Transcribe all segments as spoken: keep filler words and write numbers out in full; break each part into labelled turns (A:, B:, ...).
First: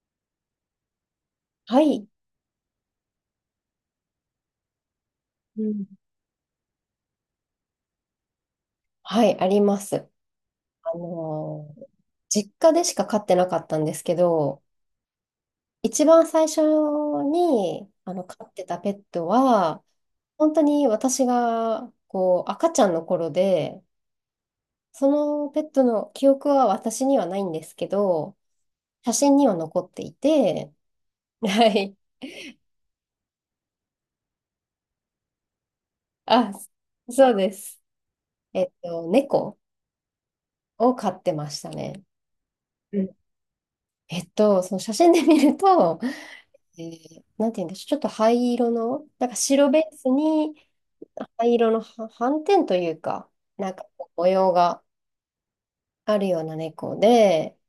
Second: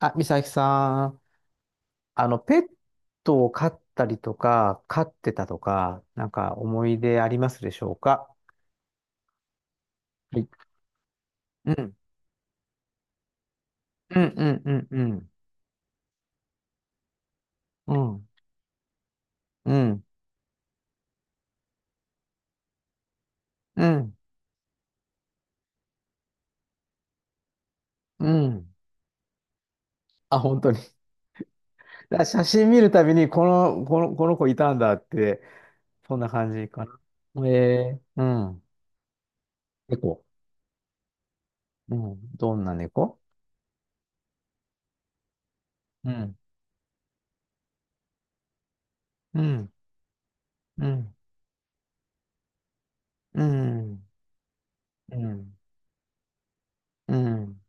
A: あ、美咲さん、
B: はい。
A: あの、ペットを飼ったりとか、飼ってたと
B: うん。
A: か、なんか思い出ありますでしょうか？
B: はい、あります。
A: はい。
B: あ
A: う
B: のー
A: ん。
B: 実家でしか飼ってなかったんですけ
A: うん、う
B: ど、
A: ん、うん、うん。
B: 一番最初に
A: う
B: あの
A: ん、
B: 飼ってたペット
A: う
B: は、
A: ん、
B: 本当に私がこう赤ちゃんの頃で、
A: うん、
B: そのペットの記憶は私にはないんですけ
A: う
B: ど、
A: ん。
B: 写真には残ってい
A: あ、本当
B: て、
A: に。
B: はい。
A: だ写真見るたびに、この、この、この子いたんだって、そんな感
B: あ、
A: じか
B: そう
A: な。
B: です。
A: えー、うん。
B: えっと、猫
A: 猫。
B: を飼ってました
A: う
B: ね。
A: ん。どんな猫？
B: えっと、その写真で見ると、
A: うん、
B: えーなんて言うんでしょう、ちょっと灰色の、なんか
A: う
B: 白
A: ん、
B: ベースに
A: うん、
B: 灰色のは斑点というか、
A: う
B: なんか
A: ん、
B: こう模様が
A: うん、
B: あるような猫
A: う
B: で、
A: ん。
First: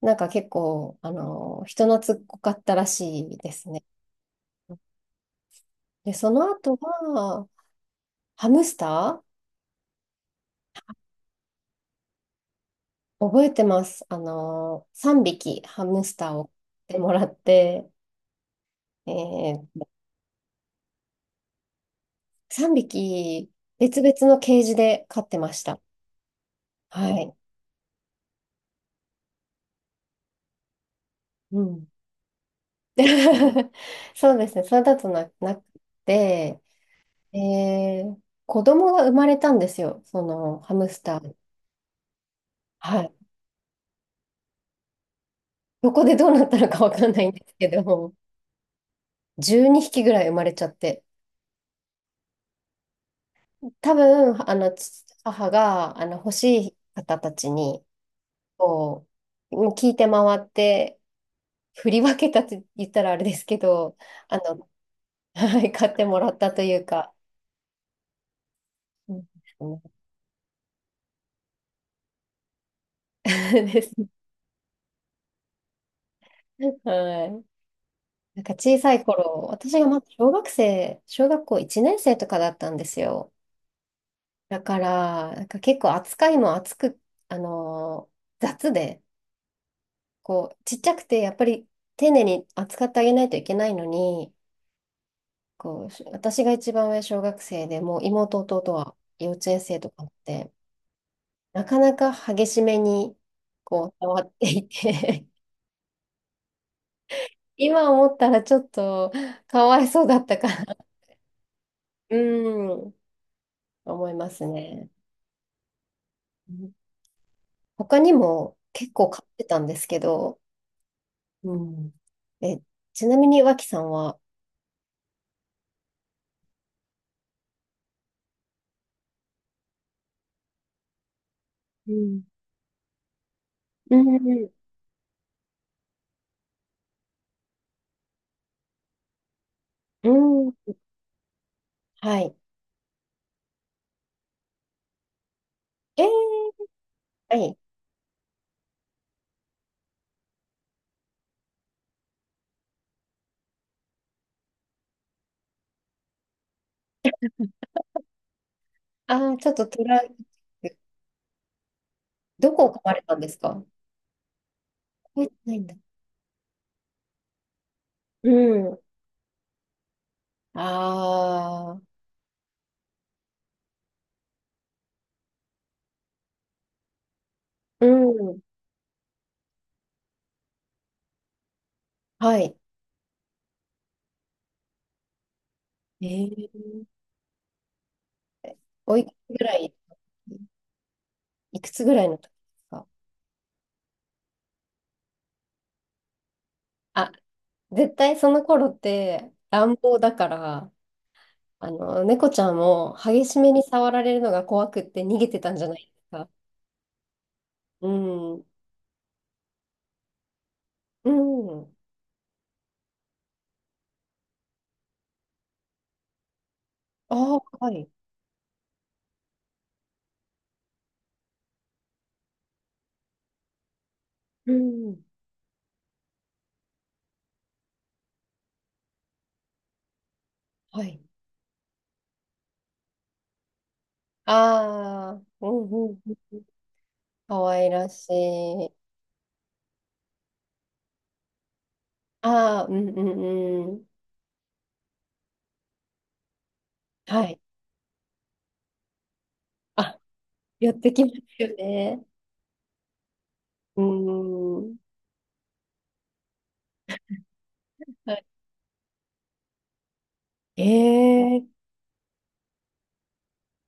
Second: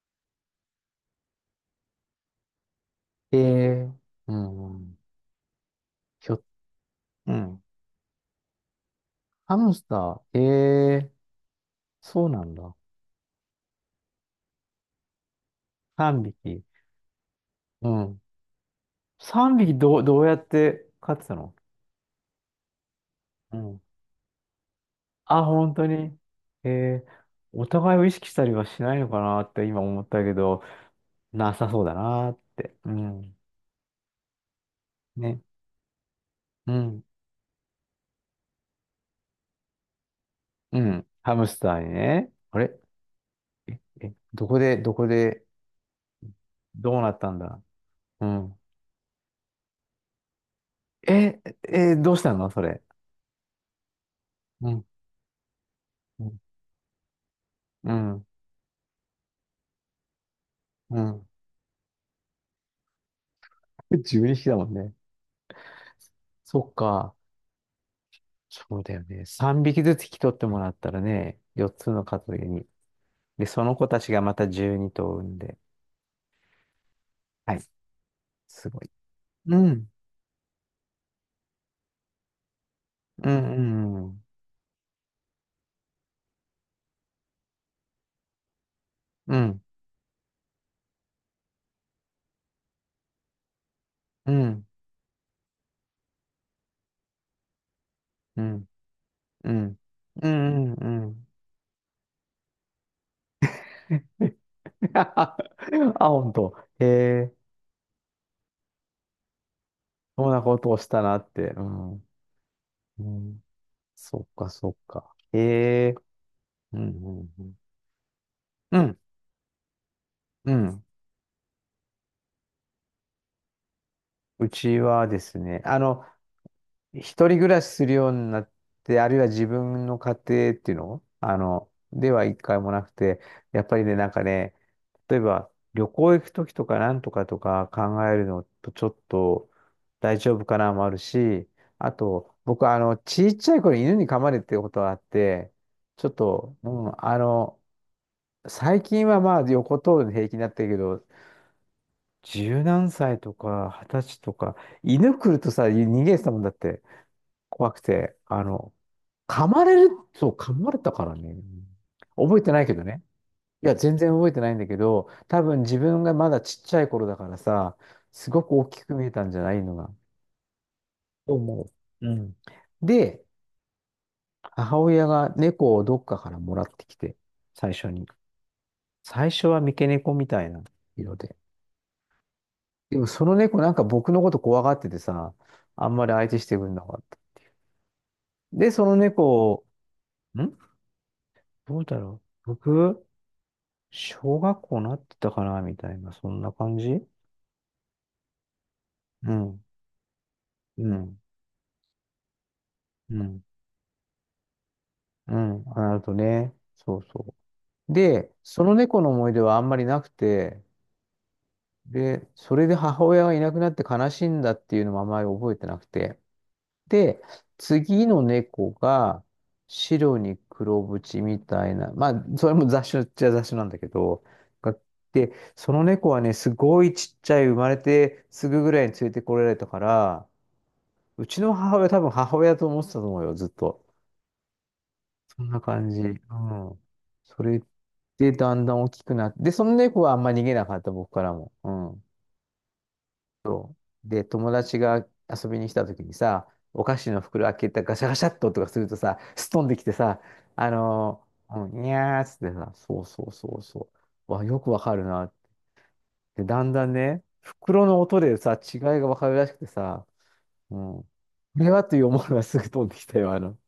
B: なんか結構、あの、人懐っこかったらし
A: え
B: いですね。
A: ー、うん。
B: で、
A: ひ
B: そ
A: ょ、
B: の後
A: う
B: は、
A: ん。
B: ハムスタ
A: ハムスター、ええ、そうなんだ。
B: ー覚えてます。あの、さんびきハムス
A: 3
B: ターを
A: 匹。
B: 買ってもらっ
A: う
B: て、
A: ん。
B: え
A: さんびき
B: ー、
A: どう、どうやって飼ってたの？
B: さんびき
A: うん。
B: 別々のケージで飼って
A: あ、
B: まし
A: 本
B: た。
A: 当に。ええ。
B: はい。
A: お互いを意識したりはしないのかなって今思ったけど、な
B: う
A: さそう
B: ん
A: だなって。うん。
B: そうですね。それだとな、
A: ね。
B: なくて、
A: うん。
B: えー子供が生まれたんですよ。そのハ
A: う
B: ムス
A: ん。
B: タ
A: ハ
B: ー。
A: ムスターにね。あれ、
B: はい。
A: え、え、どこで、どこで、
B: どこでどうなったのかわ
A: どう
B: か
A: な
B: ん
A: っ
B: ない
A: た
B: ん
A: ん
B: です
A: だ？
B: けど、
A: うん。
B: じゅうにひきぐらい生まれちゃって。
A: え、え、どうしたのそれ。
B: 多分、あ
A: う
B: の、
A: ん。
B: 父母が、あの、
A: う
B: 欲
A: ん。
B: しい方たちに、
A: うん。
B: こう、もう聞いて回って、
A: うん。
B: 振り分けたって言ったらあれですけど、
A: 12
B: あ
A: 匹だも
B: の、
A: んね。
B: はい、買ってもらったと
A: そっ
B: いう
A: か。
B: か、
A: そうだよ
B: う
A: ね。
B: ん
A: さんびきずつ引き取ってもらったらね、よっつの数族に。で、その
B: で
A: 子た
B: す。
A: ちがまたじゅうに頭産んで。
B: はい。
A: はい。
B: なんか
A: す
B: 小
A: ごい。
B: さい頃、
A: う
B: 私が
A: ん。
B: まだ小学生、小学校いちねん生とかだったんです
A: う
B: よ。
A: ん。うん。
B: だから、なんか結構扱いも厚く、あのー雑で、
A: うん。
B: こう、ちっちゃくて、やっぱり丁寧に扱ってあげないといけないの
A: う
B: に、
A: ん。
B: こう、私が一番上小学生でもう妹
A: う
B: 弟
A: ん。
B: は幼稚
A: う
B: 園
A: ん。
B: 生とかっ
A: う
B: て、
A: ん。うん。
B: なかなか激しめに、こう、触っていて
A: あ、本当。へえ、
B: 今思ったらちょっとかわいそうだっ
A: そん
B: た
A: な
B: か
A: ことを
B: な。
A: したなって。うん。
B: うん、
A: うん。
B: 思い
A: そっ
B: ます
A: か、そっ
B: ね。
A: か。へえ。うん。うん。
B: 他にも
A: う
B: 結
A: ん。
B: 構買ってたんですけど、
A: うん。うん。
B: うん。え、ちなみに脇さんは。
A: うちはですね、あの、一人暮らしするようになって、あるいは自分の家庭っていうのあの、
B: う
A: で
B: ん。
A: は一回もなくて、やっぱりね、
B: う
A: なんか
B: ん、
A: ね、例えば旅行行くときとかなんとかとか考えるのとちょっと大丈夫
B: う
A: かな
B: ん、
A: もあるし、あ
B: は
A: と、
B: い。
A: 僕、あの、ちっちゃい頃犬に噛まれてることがあって、
B: え
A: ちょ
B: ー、
A: っと、うん、あ
B: はい。
A: の、最近はまあ横通るの平気になったけど、じゅうなんさいとかはたちとか、犬来るとさ、逃げてたもんだって。怖くて、あの、
B: ああ
A: 噛
B: ちょっ
A: ま
B: と
A: れ
B: ト
A: る、
B: ライ、
A: そう、噛まれたからね。覚えて
B: ど
A: な
B: こ
A: い
B: を
A: け
B: 買
A: ど
B: わ
A: ね。
B: れたんですか。
A: いや、全然覚えてないんだけど、
B: 覚えて
A: 多
B: ない
A: 分
B: んだ。
A: 自分がまだちっちゃい頃だからさ、す
B: う
A: ごく大
B: ん。
A: きく見えたんじゃないのが。と思
B: ああ、
A: う。うん。で、母親が猫をどっかからもらってきて、最
B: う
A: 初に。
B: ん。
A: 最初は三毛猫みたいな色で。
B: はい。
A: でもその猫なんか僕のこと怖がっててさ、あんま
B: え
A: り相手してくれな
B: ー、
A: かった。で、その
B: おいくつぐ
A: 猫
B: ら
A: を、
B: い、
A: ん
B: いく
A: どう
B: つぐ
A: だ
B: らいの
A: ろ
B: 時で
A: う。
B: すか。
A: 僕、小学校なってたかなみたいな、そんな感じ。
B: あ、絶対その頃って
A: うん、
B: 乱暴だから、
A: うん、
B: あの、猫ちゃんも
A: う
B: 激し
A: ん、
B: めに触られるのが怖くって逃げ
A: う
B: てたんじゃないで
A: ん。あ
B: す
A: と
B: か。
A: ね、そうそ
B: う
A: う。で、
B: ん。
A: その猫の思い出はあんまりなくて、
B: うん。
A: で、それで母親がいなくなって悲しいんだっていうのもあんまり覚えてなくて。で、
B: ああ、はい。
A: 次の猫が白に黒縁みたいな、まあ、それも雑種っちゃ雑種なんだけど、
B: う
A: が、
B: ん。
A: で、その猫はね、すごいちっちゃい、生まれてすぐぐらいに連れてこられたから、
B: はい。
A: うちの母親、多分母親と思ってたと思うよ、ずっと。
B: ああ、
A: そ
B: う
A: んな
B: ん
A: 感
B: う
A: じ。
B: ん
A: う
B: うん。
A: ん。
B: か
A: そ
B: わ
A: れ
B: いらし
A: でだんだ
B: い。
A: ん大きくなって、で、その猫はあんま逃げなかった、僕からも。うん。
B: ああ、うんうんうん。
A: で、友達が遊びに来た時にさ、お菓子の
B: はい。
A: 袋開けたガシャガシャっととかするとさ、すっ飛んできて
B: あ、
A: さ、あ
B: 寄ってきま
A: の
B: すよ
A: ー、うん、に
B: ね。
A: ゃーっつってさ、そうそうそう
B: う
A: そう。わ、よく
B: ん。
A: わかるなって。だんだんね、袋の
B: は
A: 音
B: い
A: でさ、違いがわかるらしくてさ、うん。こ
B: ええ
A: れはという思いはすぐ飛んできたよ、あの。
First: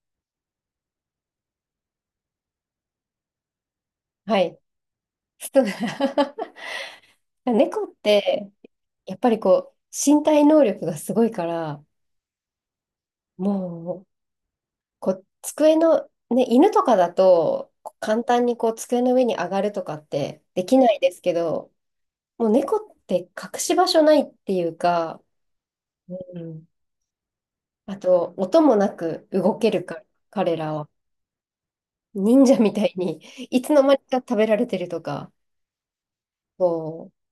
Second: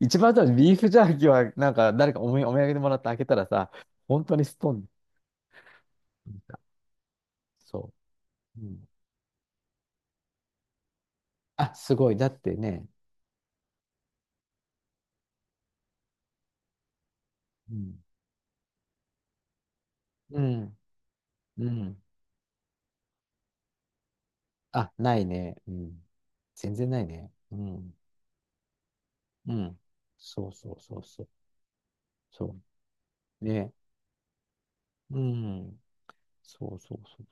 A: 一番多分ビーフジャーキーは、なんか誰かおみお土産でもらって開けたらさ、本当
B: は
A: にス
B: い。
A: トン、
B: スト 猫
A: そ
B: って、
A: う。うん。
B: やっぱりこう、身体能力がすごいか
A: あ、
B: ら、
A: すごい。だってね。
B: もう、こう、机の、ね、犬とかだと、
A: う
B: こ
A: ん。
B: う簡単にこう、机の上に上がるとかっ
A: う
B: てで
A: ん。
B: きないですけ
A: う
B: ど、
A: ん。
B: もう猫って隠し場所ないっていう
A: あ、な
B: か、
A: いね。うん。
B: うん。
A: 全然ないね。うん。
B: あと、音もなく
A: う
B: 動け
A: ん。
B: るから、
A: そう
B: 彼
A: そ
B: ら
A: う
B: は。
A: そうそう。そ
B: 忍者み
A: う。
B: たいに、い
A: ね。
B: つの間にか食べられてると
A: う
B: か、
A: ん。そうそう
B: こう、
A: そ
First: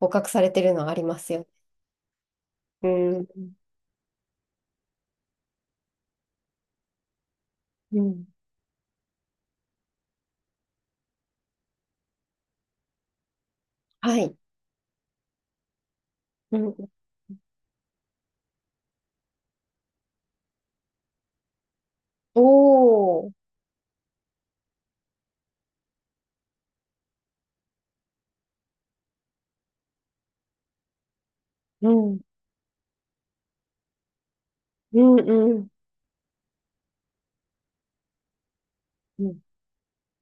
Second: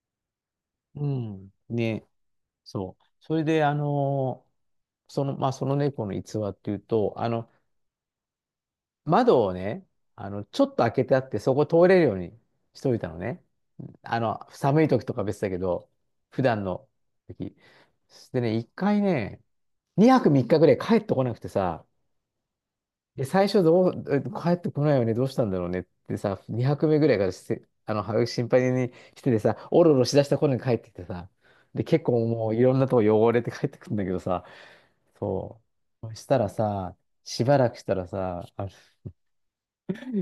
B: 捕獲されてるのあ
A: う。
B: り
A: う
B: ますよ。
A: ん。ね。
B: う
A: そう。
B: ん。
A: それで、あのーその、まあ、その猫の逸話っていうと、あの、
B: うん。
A: 窓をね、あの、ちょっと開けてあって、そこ通れるようにしといたのね。
B: は
A: あ
B: い。
A: の、寒い時とか別だけど、普
B: う
A: 段の
B: ん。
A: 時。でね、一回ね、にはくみっかぐらい帰ってこなくてさ、で、
B: お
A: 最
B: ー。
A: 初どう、え帰ってこないよね、どうしたんだろうねってさ、にはくめぐらいからして、あの、心配にしててさ、おろおろしだした頃に帰ってきてさ、で、
B: う
A: 結
B: ん。
A: 構もういろんなとこ汚れて帰ってくるんだけどさ、
B: うんう
A: そ
B: ん。
A: う。そしたらさ、しばらくしたらさ、あの
B: うん。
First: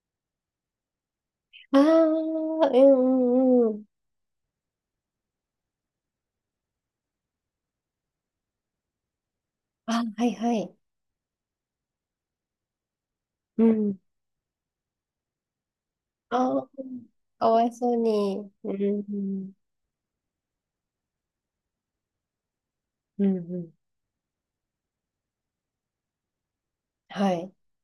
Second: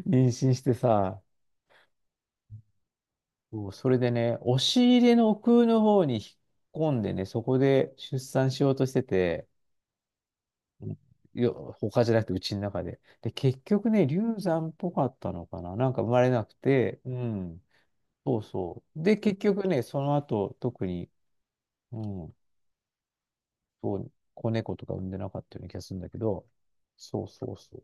A: 妊娠してさ、
B: ああ、うん
A: そ
B: う
A: う、
B: んうん。
A: それでね、押し入れの奥の方に引っ込んでね、そこで出産しようとしてて、
B: あ、はいはい。
A: うんよ、他じゃなくてうちの中で。で、結
B: う
A: 局
B: ん。
A: ね、流産っぽかったのかな、なんか生まれなく
B: ああ、
A: て、う
B: か
A: ん。
B: わいそう
A: そう
B: に。う
A: そう。で、結
B: ん。
A: 局ね、その後、特に、うん、
B: うんうん。
A: そう、子猫とか産んでなかったような気がするんだけど、そう
B: は
A: そ
B: い。
A: うそ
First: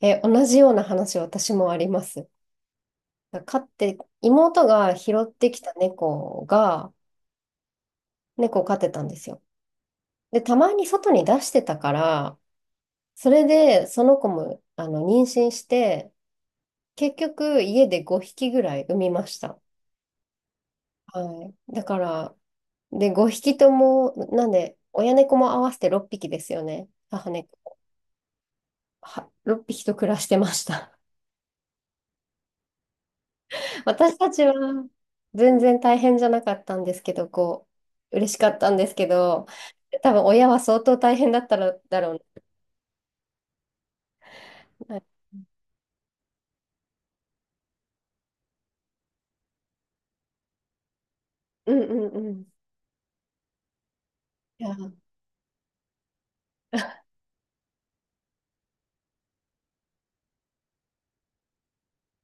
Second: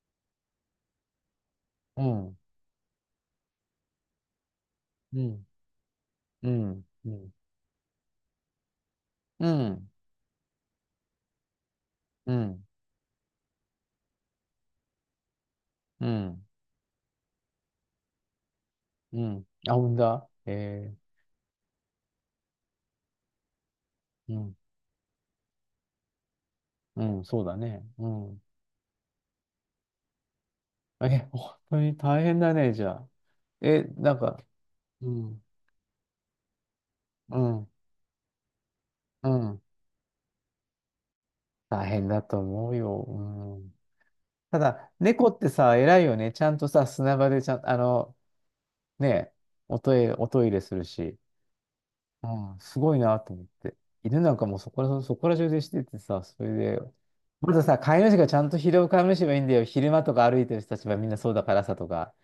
B: え、同じような話、私もあり
A: う。
B: ま
A: う
B: す。
A: ん、
B: 飼って、妹が
A: う
B: 拾っ
A: ん、
B: てきた猫
A: うん、
B: が、
A: うん、
B: 猫を飼ってたんですよ。
A: うん、
B: で、たまに外に出してたか
A: う
B: ら、
A: ん、
B: それで、その子も、あの、妊娠し
A: う
B: て、
A: ん、
B: 結局、家でごひきぐらい産み
A: う
B: まし
A: ん。
B: た。
A: あ、産んだ、え
B: はい。だから、で、ごひきとも、
A: ー、う
B: なん
A: ん、
B: で、親猫も合わせてろっぴきですよね。
A: うん、
B: 母
A: そうだ
B: 猫。
A: ね。うん。
B: は、ろっぴきと暮らしてました。
A: え、本当に大変だね、じゃあ。え、なん
B: 私た
A: か、
B: ちは
A: うん、
B: 全然大変じゃなかったんですけど、
A: うん、
B: こう、嬉しかったんですけ
A: う
B: ど、
A: ん。
B: 多分親は相当大変だったら
A: 大
B: だ
A: 変
B: ろ
A: だと
B: う
A: 思うよ。うん。ただ、
B: な。はい
A: 猫ってさ、偉いよね。ちゃんとさ、砂場でちゃん、あの、ね、おトイレ、おトイレするし。
B: うんうん
A: う
B: うん。
A: ん、すごいなと思って。犬なんかもう
B: い
A: そ
B: や、
A: こ
B: う
A: ら、
B: ん
A: そこら中でしててさ、それで、まずさ、飼い主がちゃんと拾う飼い主はいいんだよ。昼間とか歩いてる人たちはみんなそうだからさとか。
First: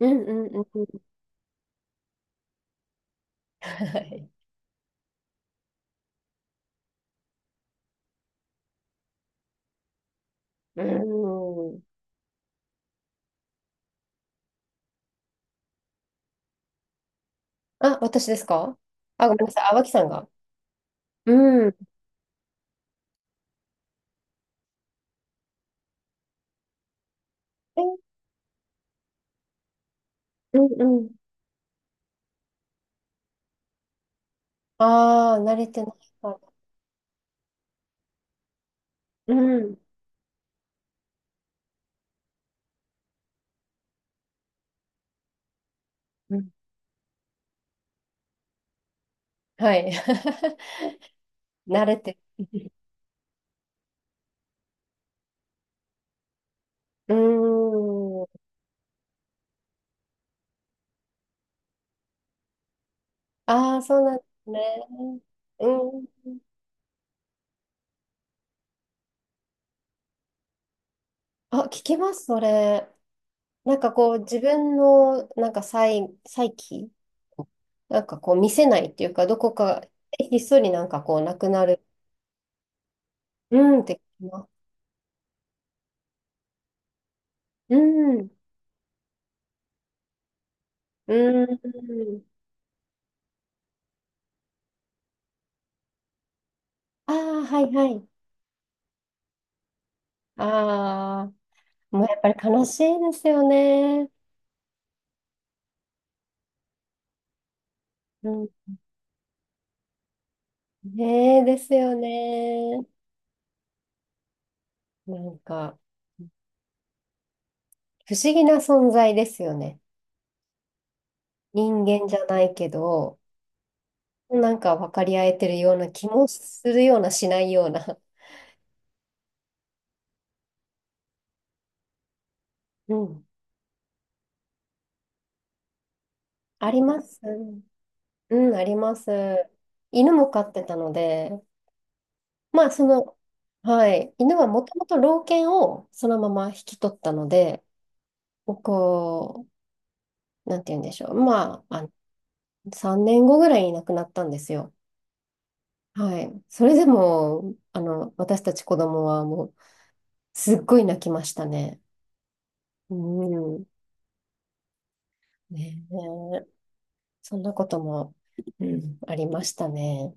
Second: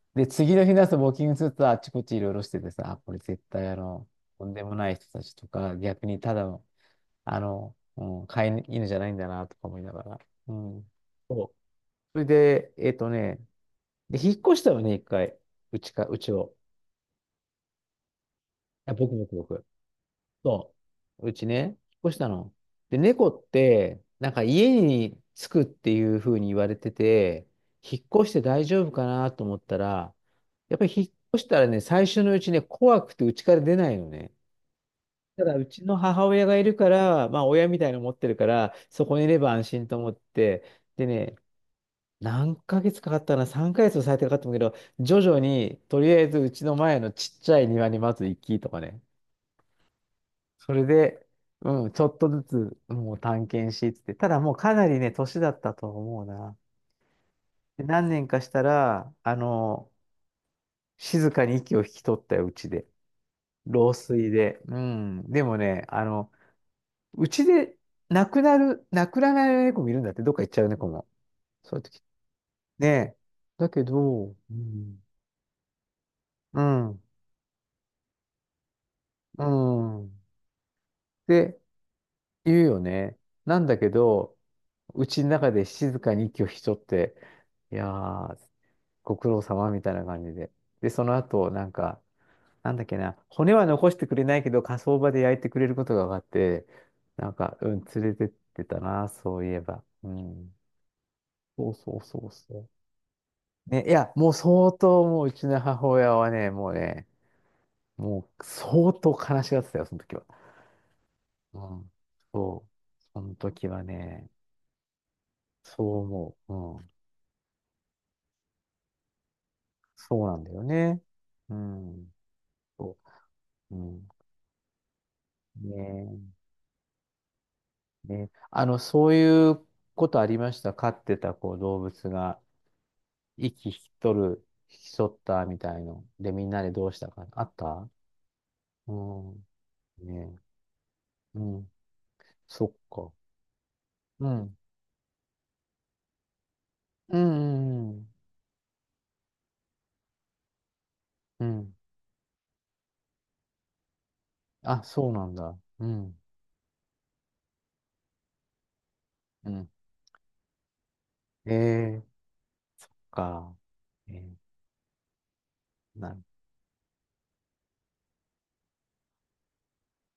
B: うん
A: で、
B: うん
A: 次
B: う
A: の日の朝、ウ
B: ん。
A: ォーキングすると、あっちこっちいろいろしててさ、あ、これ絶対あ
B: は
A: の、
B: い。
A: とんでもない人たちとか、逆にただの、あの、うん、飼い犬じゃないんだな、とか思いながら。う
B: う
A: ん。そう。
B: ん。
A: それで、えっとね、で、引っ越したよね、一回。うちか、うちを。
B: あ、私ですか。
A: あ、僕、
B: あ、ご
A: 僕、
B: めんなさ
A: 僕。
B: い。あ、脇さんが。
A: そう。うち
B: うん。
A: ね、引っ越したの。で、猫って、なんか家に着くっていうふうに言われてて、引
B: え
A: っ越して大丈夫かなと思ったら、
B: う
A: やっ
B: ん
A: ぱり
B: う
A: 引
B: ん。
A: っ越したらね、最初のうちね、怖くて家から出ないのね。
B: ああ、
A: ただ、
B: 慣
A: う
B: れ
A: ち
B: てな
A: の
B: い
A: 母
B: から。
A: 親がいるから、まあ、親みたいなの持ってるから、そこにい
B: う
A: れば安
B: ん。
A: 心と思って、でね、何ヶ月かかったかな、さんかげつも最低かかったんだけど、徐々に、とりあえ
B: う
A: ず
B: ん
A: うちの前のちっちゃい庭にまず行きとかね。
B: はい。
A: それで、
B: 慣
A: うん、
B: れ
A: ちょっ
B: て。
A: とずつ、もう探検し、つって。ただもうかなりね、年だったと思うな。
B: う
A: で何
B: ー
A: 年
B: ん。
A: かしたら、あの、静かに息を引き取ったよ、うちで。
B: ああ、
A: 老
B: そうなんで
A: 衰
B: す
A: で。
B: ね。
A: うん。でも
B: う
A: ね、あの、
B: ん。
A: うちで亡くなる、亡くならない猫もいるんだって、どっか行っちゃう猫も。
B: あ、
A: そういう
B: 聞き
A: 時。
B: ます、そ
A: ね
B: れ。
A: え。だ
B: なん
A: け
B: かこう
A: ど、
B: 自
A: う
B: 分
A: ん。
B: のなんか再、再
A: う
B: 起
A: ん。
B: なんかこう見せないっていうか、ど
A: う
B: こか
A: ん。っ
B: ひっそりなんかこうなく
A: て
B: なる。
A: 言うよね。な
B: う
A: んだ
B: んっ
A: け
B: て聞き
A: ど、
B: ます
A: うちの中で静かに息を引き取って、い
B: う
A: や
B: ん。
A: ー、ご苦労様みたいな感じで。で、そ
B: う
A: の後、なんか、
B: ん。
A: なんだっけな、骨は残してくれないけど、火葬場で焼いてくれることが分かって、
B: あ
A: なん
B: あ、
A: か、
B: は
A: う
B: い
A: ん、
B: は
A: 連
B: い。
A: れてってたな、そういえば。うん。
B: ああ、
A: そうそう
B: もうや
A: そ
B: っぱ
A: う
B: り
A: そ
B: 悲
A: う。
B: しいですよ
A: ね、い
B: ね。
A: や、もう相当、もううちの母親はね、もうね、も
B: う
A: う
B: ん。
A: 相当悲しがってたよ、その時は。
B: ねえ、で
A: う
B: す
A: ん。
B: よ
A: そう。
B: ね。
A: その時はね、
B: なんか
A: そう思う。うん。
B: 不思議な存在ですよね。
A: そうなんだよね。う
B: 人間
A: ん。
B: じゃないけ
A: そ
B: ど、
A: う。うん。
B: なんか分かり合えてるような気
A: ね
B: もするようなしないような。
A: ね、あの、そういうことありました。飼ってたこう動物が
B: うん。
A: 息引き取る、引き取ったみたいの。で、みんな
B: あ
A: で
B: り
A: どうし
B: ま
A: た
B: す。
A: か。あった？
B: うん、あり
A: う
B: ます。
A: ん。
B: 犬も
A: ね。
B: 飼ってたので、
A: うん。
B: ま
A: そ
B: あ
A: っ
B: そ
A: か。
B: の、はい、
A: う
B: 犬は
A: ん。
B: もともと老犬をそのまま引き取った
A: う
B: ので、
A: ん。うん。
B: こう、なんて言うんでしょう、
A: うん、う
B: ま
A: ん、
B: あ、あ、さんねんごぐらいに亡くなったんですよ。
A: あ、そうなんだ。うん。
B: はい。それでも、あの、私たち子供はも
A: う
B: う、
A: ん。
B: すっごい泣きましたね。
A: ええ
B: う
A: か。
B: ん。
A: えー
B: ね
A: なる
B: え、そんなことも、うん、ありましたね。